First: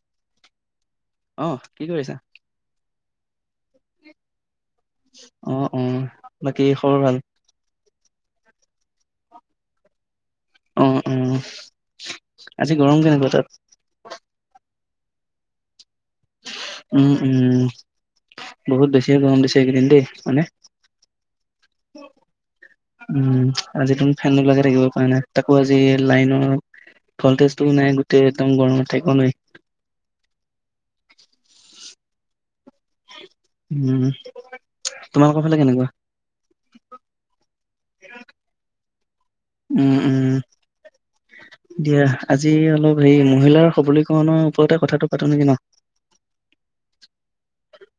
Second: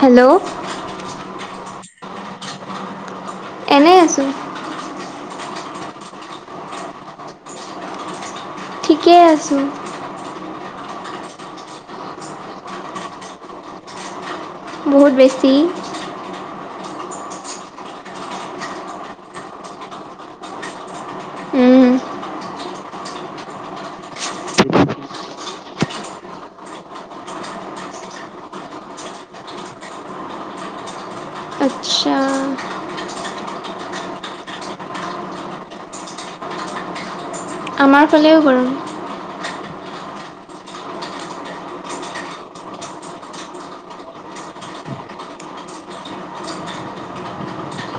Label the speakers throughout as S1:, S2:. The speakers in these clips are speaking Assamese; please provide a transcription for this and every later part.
S1: হেল্ল'।
S2: অ' কি কৰিছা?
S1: এনেই আছো।
S2: উম উম। বাকী খবৰ ভাল।
S1: ঠিকেই আছোঁ।
S2: অ' উম। আজি গৰম কেনেকুৱা তাত?
S1: বহুত বেছি।
S2: উম উম। বহুত বেছিয়ে গৰম দিছে এইকেইদিন দেই মানে- উ উম, আজি তোন ফেন নোলোৱা কে থাকিব পৰা নাই তাকো আজি লাইনৰ ভল্টেজ তো নাই গোটেই একদম গৰমত থাকিব নোৱাৰি।
S1: আচ্ছা।
S2: উম, তোমালোকৰ ফালে কেনেকুৱা?
S1: আমাৰ ফালেও গৰম।
S2: উম উম। দিয়া আজি অলপ হেৰি মহিলাৰ সবলীকৰণৰ ওপৰতে কথাটো পাতো নেকি ন।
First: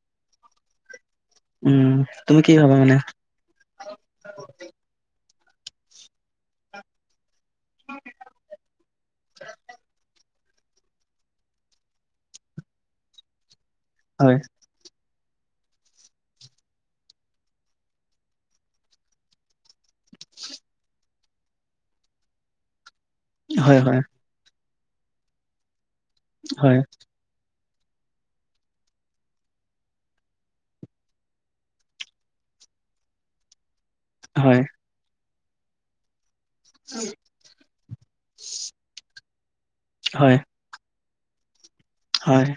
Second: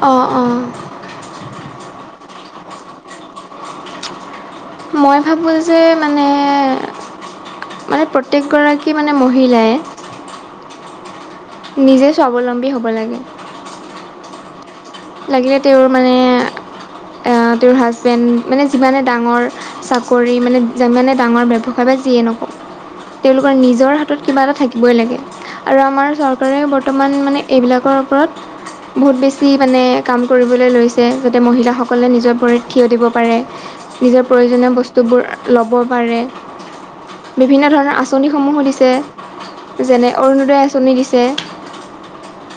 S1: অ' অ'।
S2: উম তুমি কি ভবা মানে। [unintelligible]
S1: মই ভাবোঁ যে মানে। মানে প্ৰত্যেকগৰাকী মানে মহিলাই নিজে স্বাৱলম্বী হ'ব লাগে।
S2: হয়
S1: লাগিলে তেওঁৰ মানে এ তেওঁৰ হাজবেণ্ড মানে যিমানে ডাঙৰ চাকৰি মানে মানে ডাঙৰ ব্যৱসায় যিয়ে নকওঁ তেওঁ লোকৰ
S2: হয়
S1: নিজৰ
S2: হয়
S1: হাত, কিবা এটা থাকিবই লাগে, আৰু আমাৰ চৰকাৰেও
S2: হয়
S1: বৰ্তমান মানে এইবিলাকৰ ওপৰত বহুত বেছি। মানে কাম কৰিবলৈ লৈছে যাতে মহিলাসকলে নিজৰ ভৰিত থিয় দিব পাৰে। নিজৰ
S2: হয়
S1: প্ৰয়োজনীয় বস্তুবোৰ ল'ব পাৰে। বিভিন্ন ধৰণৰ আঁচনি সমূহো দিছে, যেনে
S2: হয়
S1: অৰুণোদয় আঁচনি দিছে। [unintelligible]
S2: হয়।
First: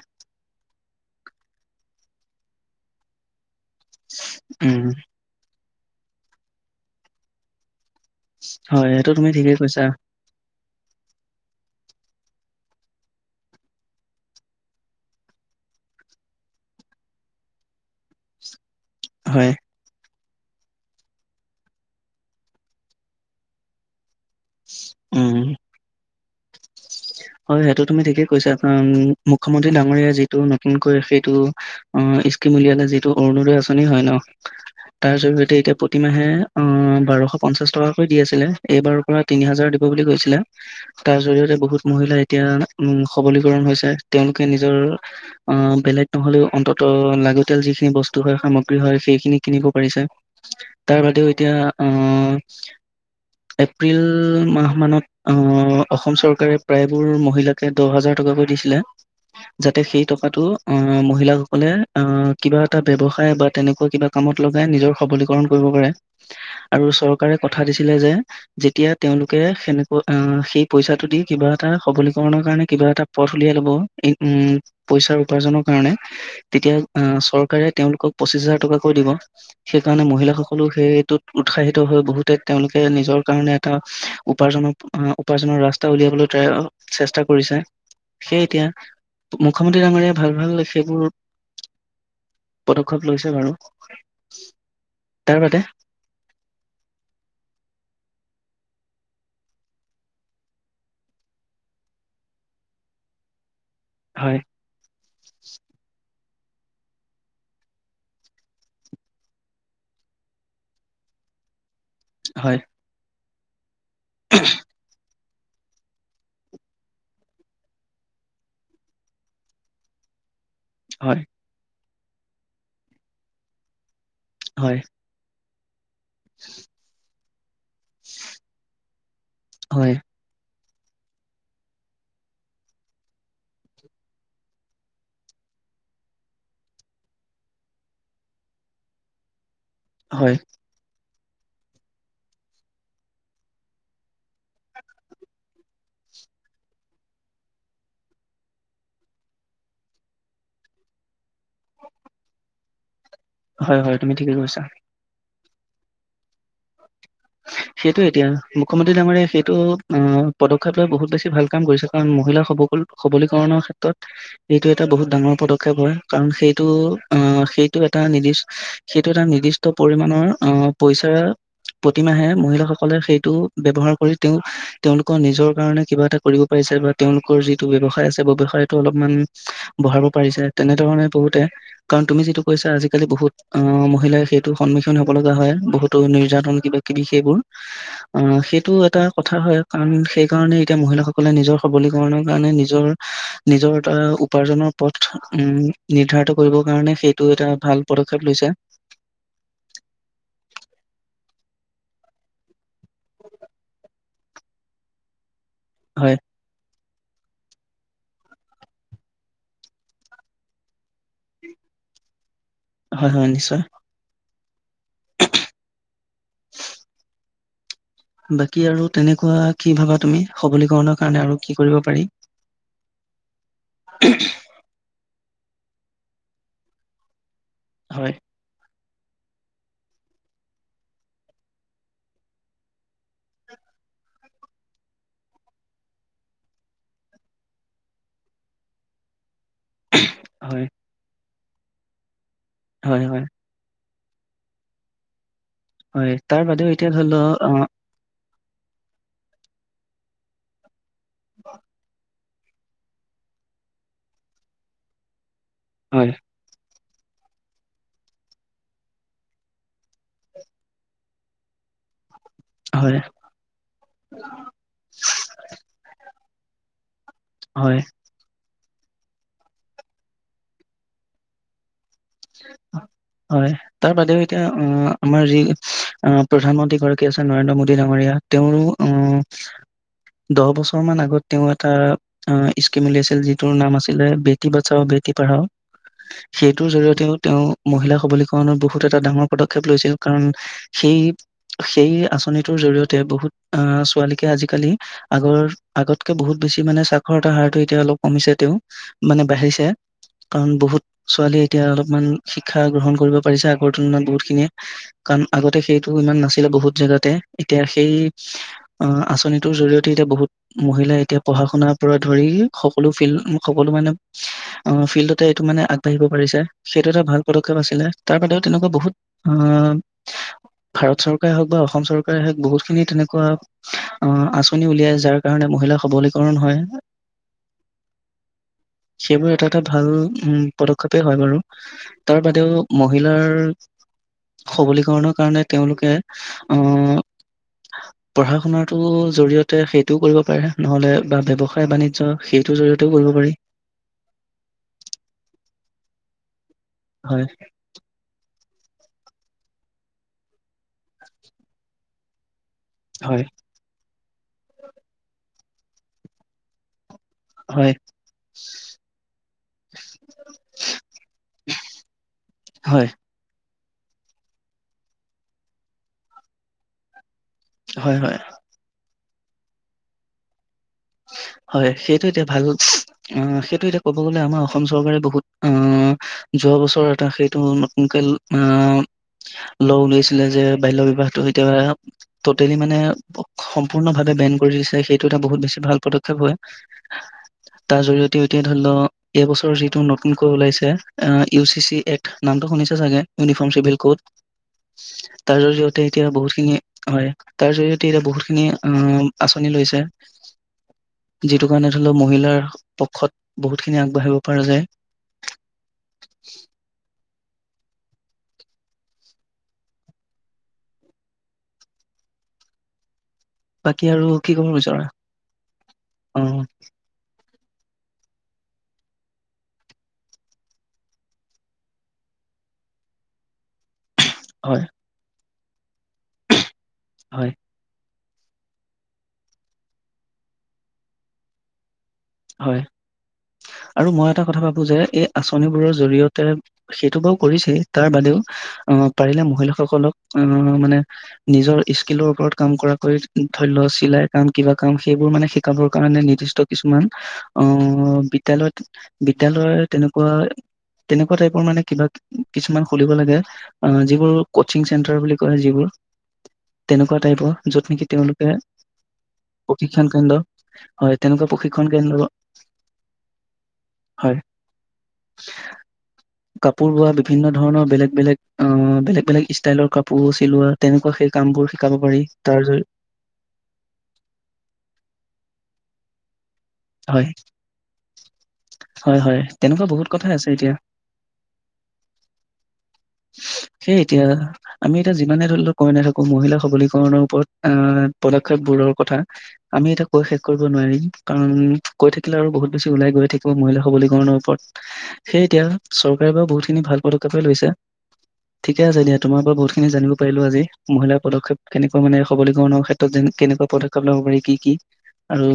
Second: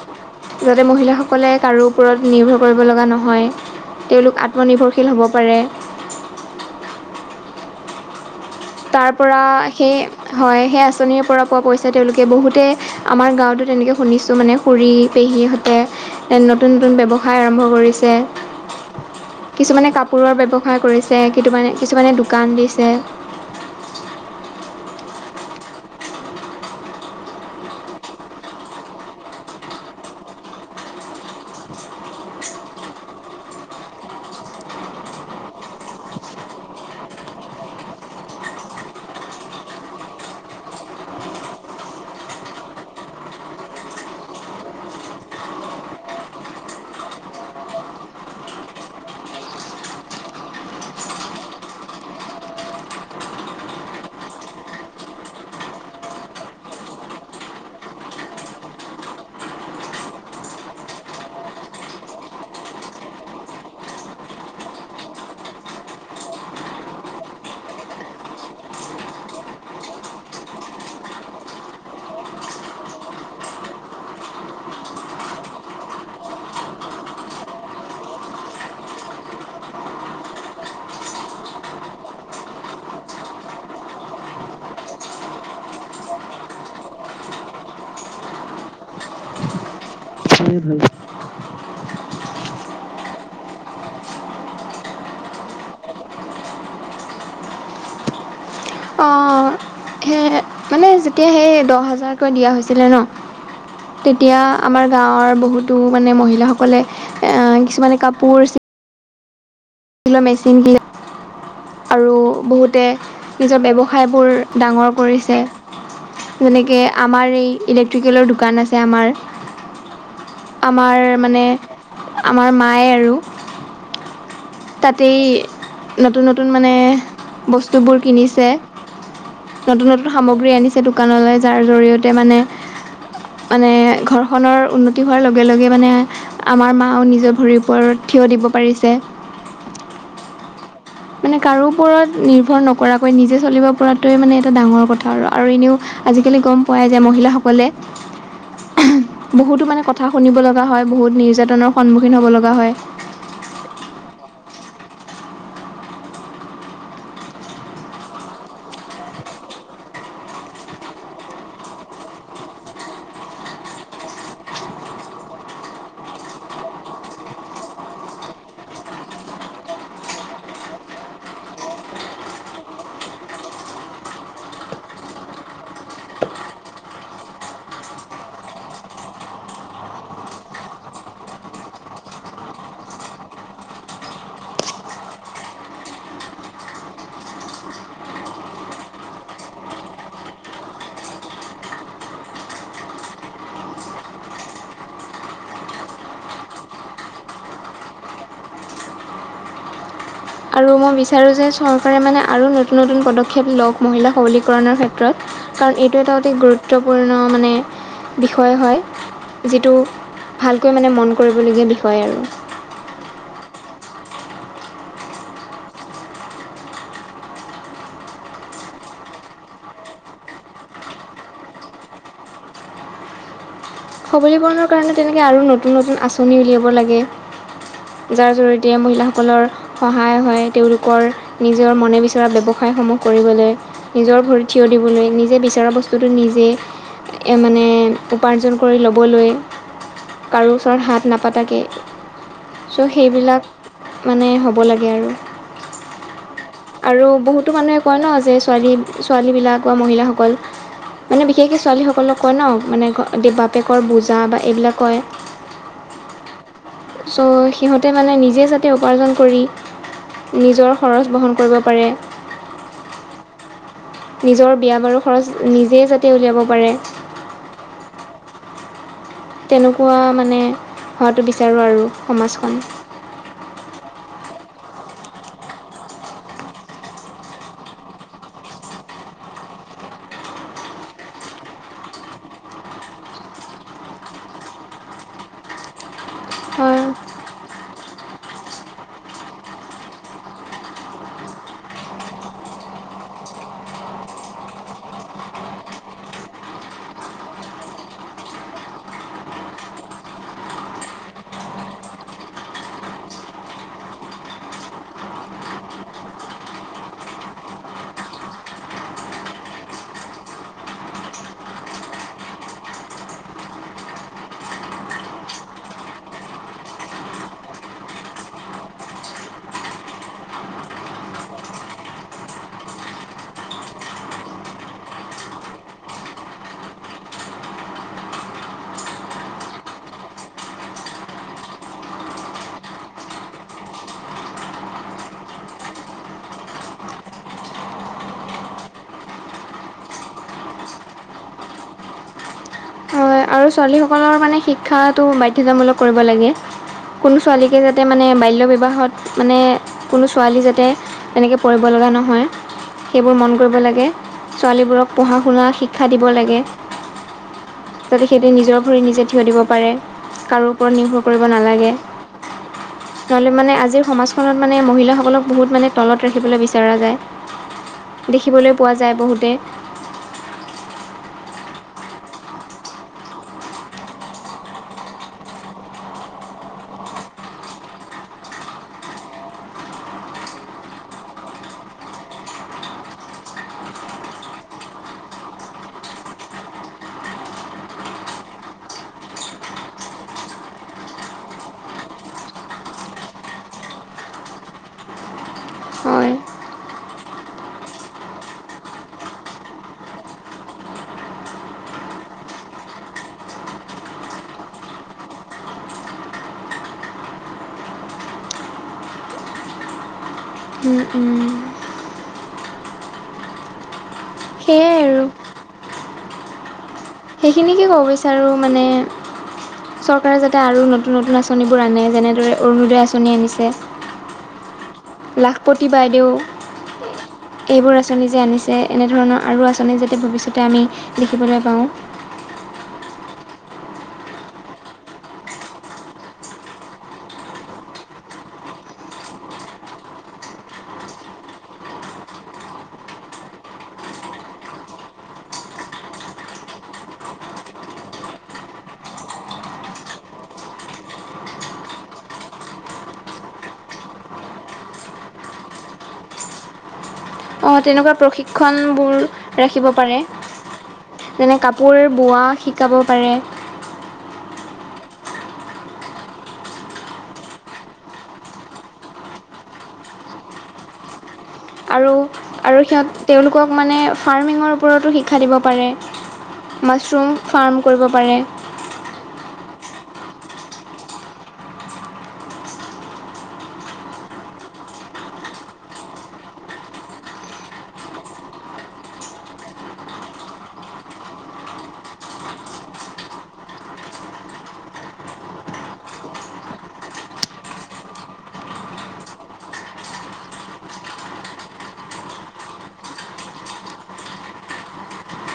S1: যাতে মহিলাসকলে কাৰো ওপৰত নিৰ্ভৰ কৰিব লগা নহয়। তেওঁলোক
S2: উম
S1: আত্মনিৰ্ভৰশীল হ'ব পাৰে
S2: হয়
S1: তাৰ
S2: সেইটো তুমি
S1: পৰা
S2: ঠিকেই কৈছা
S1: সেই হয় সেই আঁচনিৰ পৰা পোৱা পইচা তেওঁলোকে বহুতেই আমাৰ গাঁৱতো তেনেকৈ শুনিছোঁ মানে খুৰী পেহীহঁতে এ, নতুন-নতুন ব্যৱসায় আৰম্ভ কৰিছে।
S2: হয়।
S1: কিছুমানে কাপোৰৰ ব্যৱসায় কৰিছে, কিটোমানে কিছুমানে দোকান দিছে।
S2: উম হয় সেইটো তুমি ঠিকেই কৈছা, অম মুখ্যমন্ত্ৰী ডাঙৰীয়া যিটো নতুনকৈ সেইটো অ ইস্কিম উলিয়ালে যিটো অৰুণোদয় আঁচনি হয় ন তাৰ জৰিয়তে, এতিয়া প্ৰতিমাহে, অ' বাৰশ-পঞ্চাশ টকাকৈ দি আছিলে। এইবাৰ পূৰা তিনি হাজাৰ দিব বুলি কৈছিলে। তাৰ জৰিয়তে বহুত মহিলা এতিয়া উম সবলীকৰণ হৈছে, তেওঁলোকে নিজৰ অ'! বেলেগ নহ'লেও অন্তত, লাগতিয়াল যিখিনি বস্তু হয়, সামগ্ৰী হয়, সেইখিনি কিনিব পাৰিছে। তাৰ বাদেও এতিয়া আহ এপ্ৰিল মাহ মানত অ অসম চৰকাৰে প্ৰায়বোৰ মহিলাকে দহ হাজাৰ টকাকৈ দিছিলে। যাতে সেই টকাটো অ মহিলাসকলে আহ কিবা এটা ব্যৱসায় বা তেনেকুৱা কিবা কামত লগাই নিজৰ সবলীকৰণ কৰিব পাৰে আৰু চৰকাৰে কথা দিছিলে যে, যেতিয়া তেওঁলোকে সেনেকৈ আ সেই পইচাটো দি কিবা এটা সবলীকৰণৰ কাৰণে কিবা এটা পথ উলিয়াই ল'ব, উম' উম' পইচাৰ উপাৰ্জনৰ কাৰণে। তেতিয়া চৰকাৰে, তেওঁলোকক পঁচিশ হাজাৰ টকাকৈ দিব। সেইকাৰণে মহিলাসকলো সেইটোত উৎসাহিত হৈ, বহুতে তেওঁলোকে নিজৰ কাৰণে এটা উপাৰ্জনৰ অ উপাৰ্জনৰ ৰাস্তা উলিয়াবলৈ ট্ৰাই অ চেষ্টা কৰিছে সেই এতিয়া মুখ্যমন্ত্ৰী ডাঙৰীয়াই ভাল, ভাল সেইবোৰ পদক্ষেপ লৈছে বাৰু তাৰ বাদে
S1: অঁ। সেই মানে যেতিয়া সেই দহ হাজাৰকৈ দিয়া হৈছিলে ন
S2: হয়
S1: তেতিয়া আমাৰ গাঁৱৰ বহুতো মানে মহিলাসকলে অ কিছুমানে কাপোৰ মেচিন আৰু
S2: হয়
S1: বহুতে নিজৰ বেব ঠাইবোৰ ডাঙৰ কৰিছে যেনেকে আমাৰ এই ইলেক্ট্ৰিকেলৰ দোকান আছে আমাৰ। আমাৰ
S2: হয়
S1: মানে, আমাৰ মায়ে আৰু
S2: হয়
S1: টেই, নতুন নতুন মানে বচ বস্তুবোৰ কিনিছে নতুন
S2: হয়
S1: নতুন সামগ্ৰী আনিছে দোকানলৈ যাৰ জৰিয়তে মানে মানে ঘৰখনৰ উন্নতি হোৱাৰ লগে লগে মানে। আমাৰ মাও নিজৰ ভৰিৰ ওপৰত থিয় দিব পাৰিছে।
S2: হয়।
S1: মানে কাৰো ওপৰত নিৰ্ভৰ নকৰাকৈ নিজে চলিব পৰাটোৱে মানে এটা ডাঙৰ কথা আৰু, আৰু এনেও আজিকালি গ'ম পোৱাই যায় মহিলাসকলে বহুতো মানে কথা সুনিব লগা হয়, বহুত নিৰ্যাতনৰ সন্মুখীন হ'ব লগা হয়।
S2: হয়, হয় তুমি ঠিকে কৈছা। সেইটো এতিয়া, মুখ্যমন্ত্ৰী ডাঙৰীয়াই সেইটো আহ পদক্ষেপ লৈ বহুত বেছি ভাল কাম কৰিছে। কাৰণ মহিলাসব [unintelligible] সবলীকৰণৰ ক্ষেত্ৰত সেইটো এটা বহুত ডাঙৰ পদক্ষেপ হয়, কাৰণ সেইটো আহ সেইটো এটা নিৰ্দিষ্ট সেইটো এটা নিৰ্দিষ্ট পৰিমানৰ অ' পইচা প্ৰতিমাহে মহিলাসকলে সেইটো ব্যৱহাৰ কৰি তেওঁ তেওঁলোকৰ নিজৰ কাৰণে কিবা এটা কৰিব পাৰিছে। বাট তেওঁলোকৰ যিটো ব্যৱসায় আছে ব্যয়ৱসায়তো অলপমান বঢ়াব পাৰিছে। তেনেধৰণে বহুতে কাৰণ তুমি যিটো কৈছা আজিকালি বহুত অ' মহিলাই সেইটো সন্মুখীন হব লগা হয়। বহুতো নিৰ্যাতন কিবা কিবি সেইবোৰ। অ' সেইটো এটা কথা হয়, কাৰণ সেই কাৰণে এতিয়া মহিলাসকলে নিজৰ সবলীকৰণৰ কাৰণে নিজৰ নিজৰ এটা উপাৰ্জনৰ পথ উম নিৰ্ধাৰিত কৰিবৰ কাৰণে সেইটো এটা ভাল পদক্ষেপ লৈছে।
S1: আৰু মই বিচাৰোঁ যে চৰকাৰে মানে আৰু নতুন নতুন পদক্ষেপ লওঁক মহিলা সবলীকৰণৰ ক্ষেত্ৰত। কাৰণ এইটো
S2: হয়
S1: এটা অতি গুৰুত্বপূৰ্ণ মানে বিষয় হয়। যিটো ভালকৈ মানে মন কৰিবলগীয়া বিষয় আৰু।
S2: হয়, হয় নিশ্চয়। [unintelligible] বাকী আৰু তেনেকুৱা কি ভাবা তুমি সবলীকৰণৰ কাৰণে আৰু কি কৰিব পাৰি?
S1: [unintelligible] সবলীকৰণৰ কাৰণে তেনেকে আৰু নতুন নতুন আঁচনি উলিয়াব লাগে।
S2: হয়
S1: যাৰ জৰিয়তে মহিলাসকলৰ সহায় হয়, তেওঁলোকৰ নিজৰ মনে বিচৰা ব্যৱসায়সমূহ কৰিবলৈ নিজৰ ভৰিত থিয় দিবলৈ, নিজে বিচৰা বস্তুটো নিজে মানে উপাৰ্জন কৰি ল'বলৈ, কাৰো
S2: হয়
S1: ওচৰত হাত নাপাতাকে চ',
S2: হয় হয়
S1: সেইবিলাক মানে হ'ব লাগে আৰু।
S2: হয় তাৰ বাদেও এতিয়া
S1: আৰু
S2: ধৰি লও
S1: বহুতো
S2: অ
S1: মানুহে কয় ন', যে ছোৱালী, ছোৱালীবিলাক বা মহিলাসকল মানে বিশেষকৈ ছোৱালীসকলৰ কয় ন মানে বাপেকৰ বোজা বা এইবিলাক কয়।
S2: হয়।
S1: ছ' সিহঁতে মানে নিজে যাতে উপাৰ্জন কৰি নিজৰ খৰচ বহন কৰিব পাৰে।
S2: হয়।
S1: নিজৰ বিয়া বাৰু খৰছ নিজেই যাতে উলিয়াব পাৰে।
S2: হয়।
S1: তেনেকুৱা মানে হোৱাটো বিচাৰোঁ আৰু সমাজখন।
S2: হয়। তাৰ বাদেও এতিয়া অ', আমাৰ যি আহ, প্ৰধান মন্ত্ৰী গৰাকী আছে নৰেন্দ্ৰ মোডী ডাঙৰীয়া। তেওঁ অ',
S1: [unintelligible]
S2: দহ বছৰ মান আগত তেওঁ এটা অ', স্কিম উলিয়াইছিল যিটোৰ নাম আছিলে বেটি বাচাও বেটি পঢ়াও, সেইটোৰ
S1: হয়
S2: জৰিয়ত তেওঁ-তেওঁ মহিলা সবলীকৰণৰ বহুত এটা ডাঙৰ পদক্ষেপ লৈছিল কাৰণ সেই সেই আঁচনিটোৰ জৰিয়তে বহুত আহ, ছোৱালীকে আজিকালি আগৰ, আগতকে বহুত বেছি মানে চখৰ এটা হাৰটো এতিয়া অলপ কমিছে তেওঁ মানে বাঢ়িছে, কাৰণ বহুত ছোৱালীয়ে এতিয়া অলপ ইমান শিক্ষা গ্ৰহণ কৰিব পাৰিছে, আগৰ তুলনাত বহুত খিনিয়ে। কাৰণ আগতে সেইটো ইমান নাছিলে বহুত জেগাতে এতিয়া সেই অ', আঁচনিটোৰ জৰিয়তে এতিয়া বহুত মহিলাই এতিয়া পঢ়া শুনাৰ পৰা ধৰি, সকলো ফিল্ড সকলো মানে অ', ফিল্ডতে এইটো মানে আগবাঢ়িব পাৰিছে। সেইটো এটা ভাল পদক্ষেপ আছিলে। তাৰ বাদেও তেনেকুৱা বহুত আহ ভাৰত চৰকাৰে হওক বা অসম চৰকাৰে হওক বহুতখিনি তেনেকুৱা অ', আঁচনি উলিয়াইছে যাৰ কাৰণে মহিলাৰ সবলীকৰণ হয়।
S1: [inaudible]
S2: সেইবোৰ এটা এটা ভাল উম, পদক্ষেপে হয় বাৰু। তাৰ বাদেও মহিলাৰ সবলীকৰণৰ কাৰণে তেওঁলোকে আহ পঢ়া শুনাৰটো জৰিয়তে সেইটোও কৰিব পাৰে নহলে বা ব্যৱসায় বানিজ্য সেইটোৰ জৰিয়তে
S1: হয় আৰু ছোৱালীসকলৰ মানে শিক্ষাটো বাধ্যতামূলক কৰিব লাগে, কোনো
S2: হয়,
S1: ছোৱালীকে মানে বাল্য বিবাহত মানে কোনো ছোৱালী যাতে তেনেকৈ পৰিব লগা নহয়। সেইবোৰ
S2: হয়,
S1: মন কৰিব লাগে, ছোৱালীবোৰক পঢ়া শুনা শিক্ষা দিব লাগে।
S2: হয়।
S1: যাতে সিহঁতে নিজৰ ভৰি নিজে থিয় দিব পাৰে, কাৰো ওপৰত নিৰ্ভৰ কৰিব নালাগে।
S2: হয়।
S1: নহ'লে মানে আজিৰ সমাজখনত মানে মহিলাসকলক বহুত মানে তলত ৰাখিবলৈ বিচৰা
S2: হয়,
S1: যায়।
S2: হয়,
S1: দেখিবলৈ পোৱা যায় বহুতে
S2: হয় সেইটো এতিয়া ভাল আহ সেইটো এতিয়া ক'ব গ'লে অসম চৰকাৰে বহুত আ যোৱা বছৰ এটা সেইটো নতুনকে আহ ল' উলাইছিলে যে বাল্য বিবাহটো কেতিয়াবা ট'টেলি মানে সম্পূৰ্ণভাৱে বেন কৰি দিছে সেইটো এটা বহুত বেছি ভাল পদক্ষেপ হয়, তাৰ জৰিয়তেও এতিয়া ধৰি লওক এইবছৰ যিটো নতুনকৈ ওলাইছে আহ ইউ চি চি এক্ট নামটো শুনিছে চাগে ইউনিফৰ্ম চিভিল কোড।
S1: [unintelligible]
S2: তাৰ জৰিয়তে এতিয়া
S1: হয়
S2: বহুতখিনি হয় তাৰ জৰিয়তে এতিয়া বহুতখিনি অ আঁচনি লৈছে। যিটো কাৰণে ধৰি লও মহিলাৰ পক্ষত বহুত খিনি আগবাঢ়িব পৰা যায়।
S1: উ উম।
S2: বাকী আৰু কি ক'ব বিচৰা?
S1: সেইখিনিকে ক'ব বিচাৰোঁ মানে চৰকাৰে যাতে আৰু নতুন নতুন আঁচনিবোৰ আনে যেনেদৰে অৰুণোদয় আঁচনি আনিছে।
S2: হয়।
S1: লাখপতি বাইদেউ।
S2: হয়।
S1: এইবোৰ আঁচনি যে আনিছে এনেধৰণৰ আৰু আঁচনি যাতে ভৱিষ্যতে আমি দেখিবলৈ পাওঁ।
S2: হয়, আৰু মই এটা কথা ভাবোঁ যে এই আঁচনিবোৰৰ জৰিয়তে সেইটো বাৰু কৰিছে তাৰ বাদেও আহ পাৰিলে মহিলাসকলক আহ মানে নিজৰ স্কিলৰ ওপৰত কাম কৰা কৰি ধৰি লওক চিলাই কাম কিবা কাম সেইবোৰ মানে শিকাবৰ কাৰণে নিৰ্দিষ্ট কিছুমান আহ বিদ্যালয়ত বিদ্যালয়ৰ তেনেকুৱা তেনেকুৱা টাইপৰ মানে কিবা কিছুমান খুলিব লাগে। অ যিবোৰ কচিং চেণ্টাৰ বুলি কয় যিবোৰ।
S1: [unintelligible]
S2: তেনেকুৱা টাইপৰ।
S1: আহ
S2: য'ত নেকি
S1: তেনেকুৱা
S2: তেওঁলোকে
S1: প্ৰশিক্ষণ বোৰ ৰাখিব
S2: প্ৰশিক্ষণ
S1: পাৰে
S2: কেন্দ্ৰ হয় তেনেকুৱা
S1: যেনে
S2: প্ৰশিক্ষণ
S1: কাপোৰ
S2: কেন্দ্ৰ
S1: বোৱা শিকাব পাৰে।
S2: হয়।
S1: [unintelligible]
S2: কাপোৰ বোৱা বিভিন্ন ধৰণৰ বেলেগ বেলেগ অ বেলেগ বেলেগ ষ্টাইলৰ কাপোৰ চিলোৱা তেনেকুৱা সেই কাম বোৰ।
S1: আৰু আৰু সিহঁত তেওঁলোকক মানে ফাৰ্মিঙৰ ওপৰতো শিক্ষা দিব পাৰে।
S2: হয়
S1: মাছৰুম ফাৰ্ম কৰিব পাৰে।
S2: হয় হয় তেনেকুৱা বহুত কথা আছে এতিয়া।
S1: [unintelligible]
S2: সেই এতিয়া‌ আমি এতিয়া যিমানে ধৰি লওক কই নাথাকো মহিলা সবলীকৰণৰ ওপৰত আহ পদক্ষেপবোৰৰ কথা। আমি এটা কৈ শেষ কৰিব নোৱাৰিম। উম কৈ থাকিলে আৰু বহুত বেছি ওলাই গৈ থাকিব মহিলা সৱলীকৰণৰ ওপৰত। সেই এতিয়া চৰকাৰে পৰা বহুতখিনি ভাল পদক্ষেপে লৈছে। ঠিকে আছে দিয়া, তোমাৰ পৰা বহুতখিনি জানিব পাৰিলো আজি, মহিলাৰ পদক্ষেপ কেনেকা মানে সবলিকৰণ ক্ষেত্ৰ [inaudible] ত যেন কেনেকুৱা পদক্ষেপ ল'ব পাৰি কি কি আৰু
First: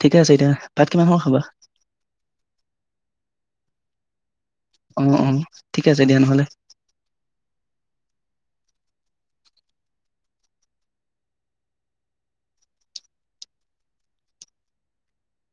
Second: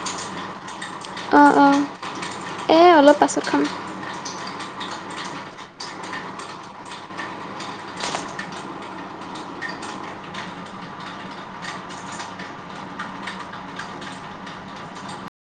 S2: ঠিকে আছে এতিয়া ভাত কিমান সময়ত খাবা?
S1: অঁ অঁ এই অলপ পাছত খাম।
S2: অ অ ঠিক আছে দিয়া নহ'লে।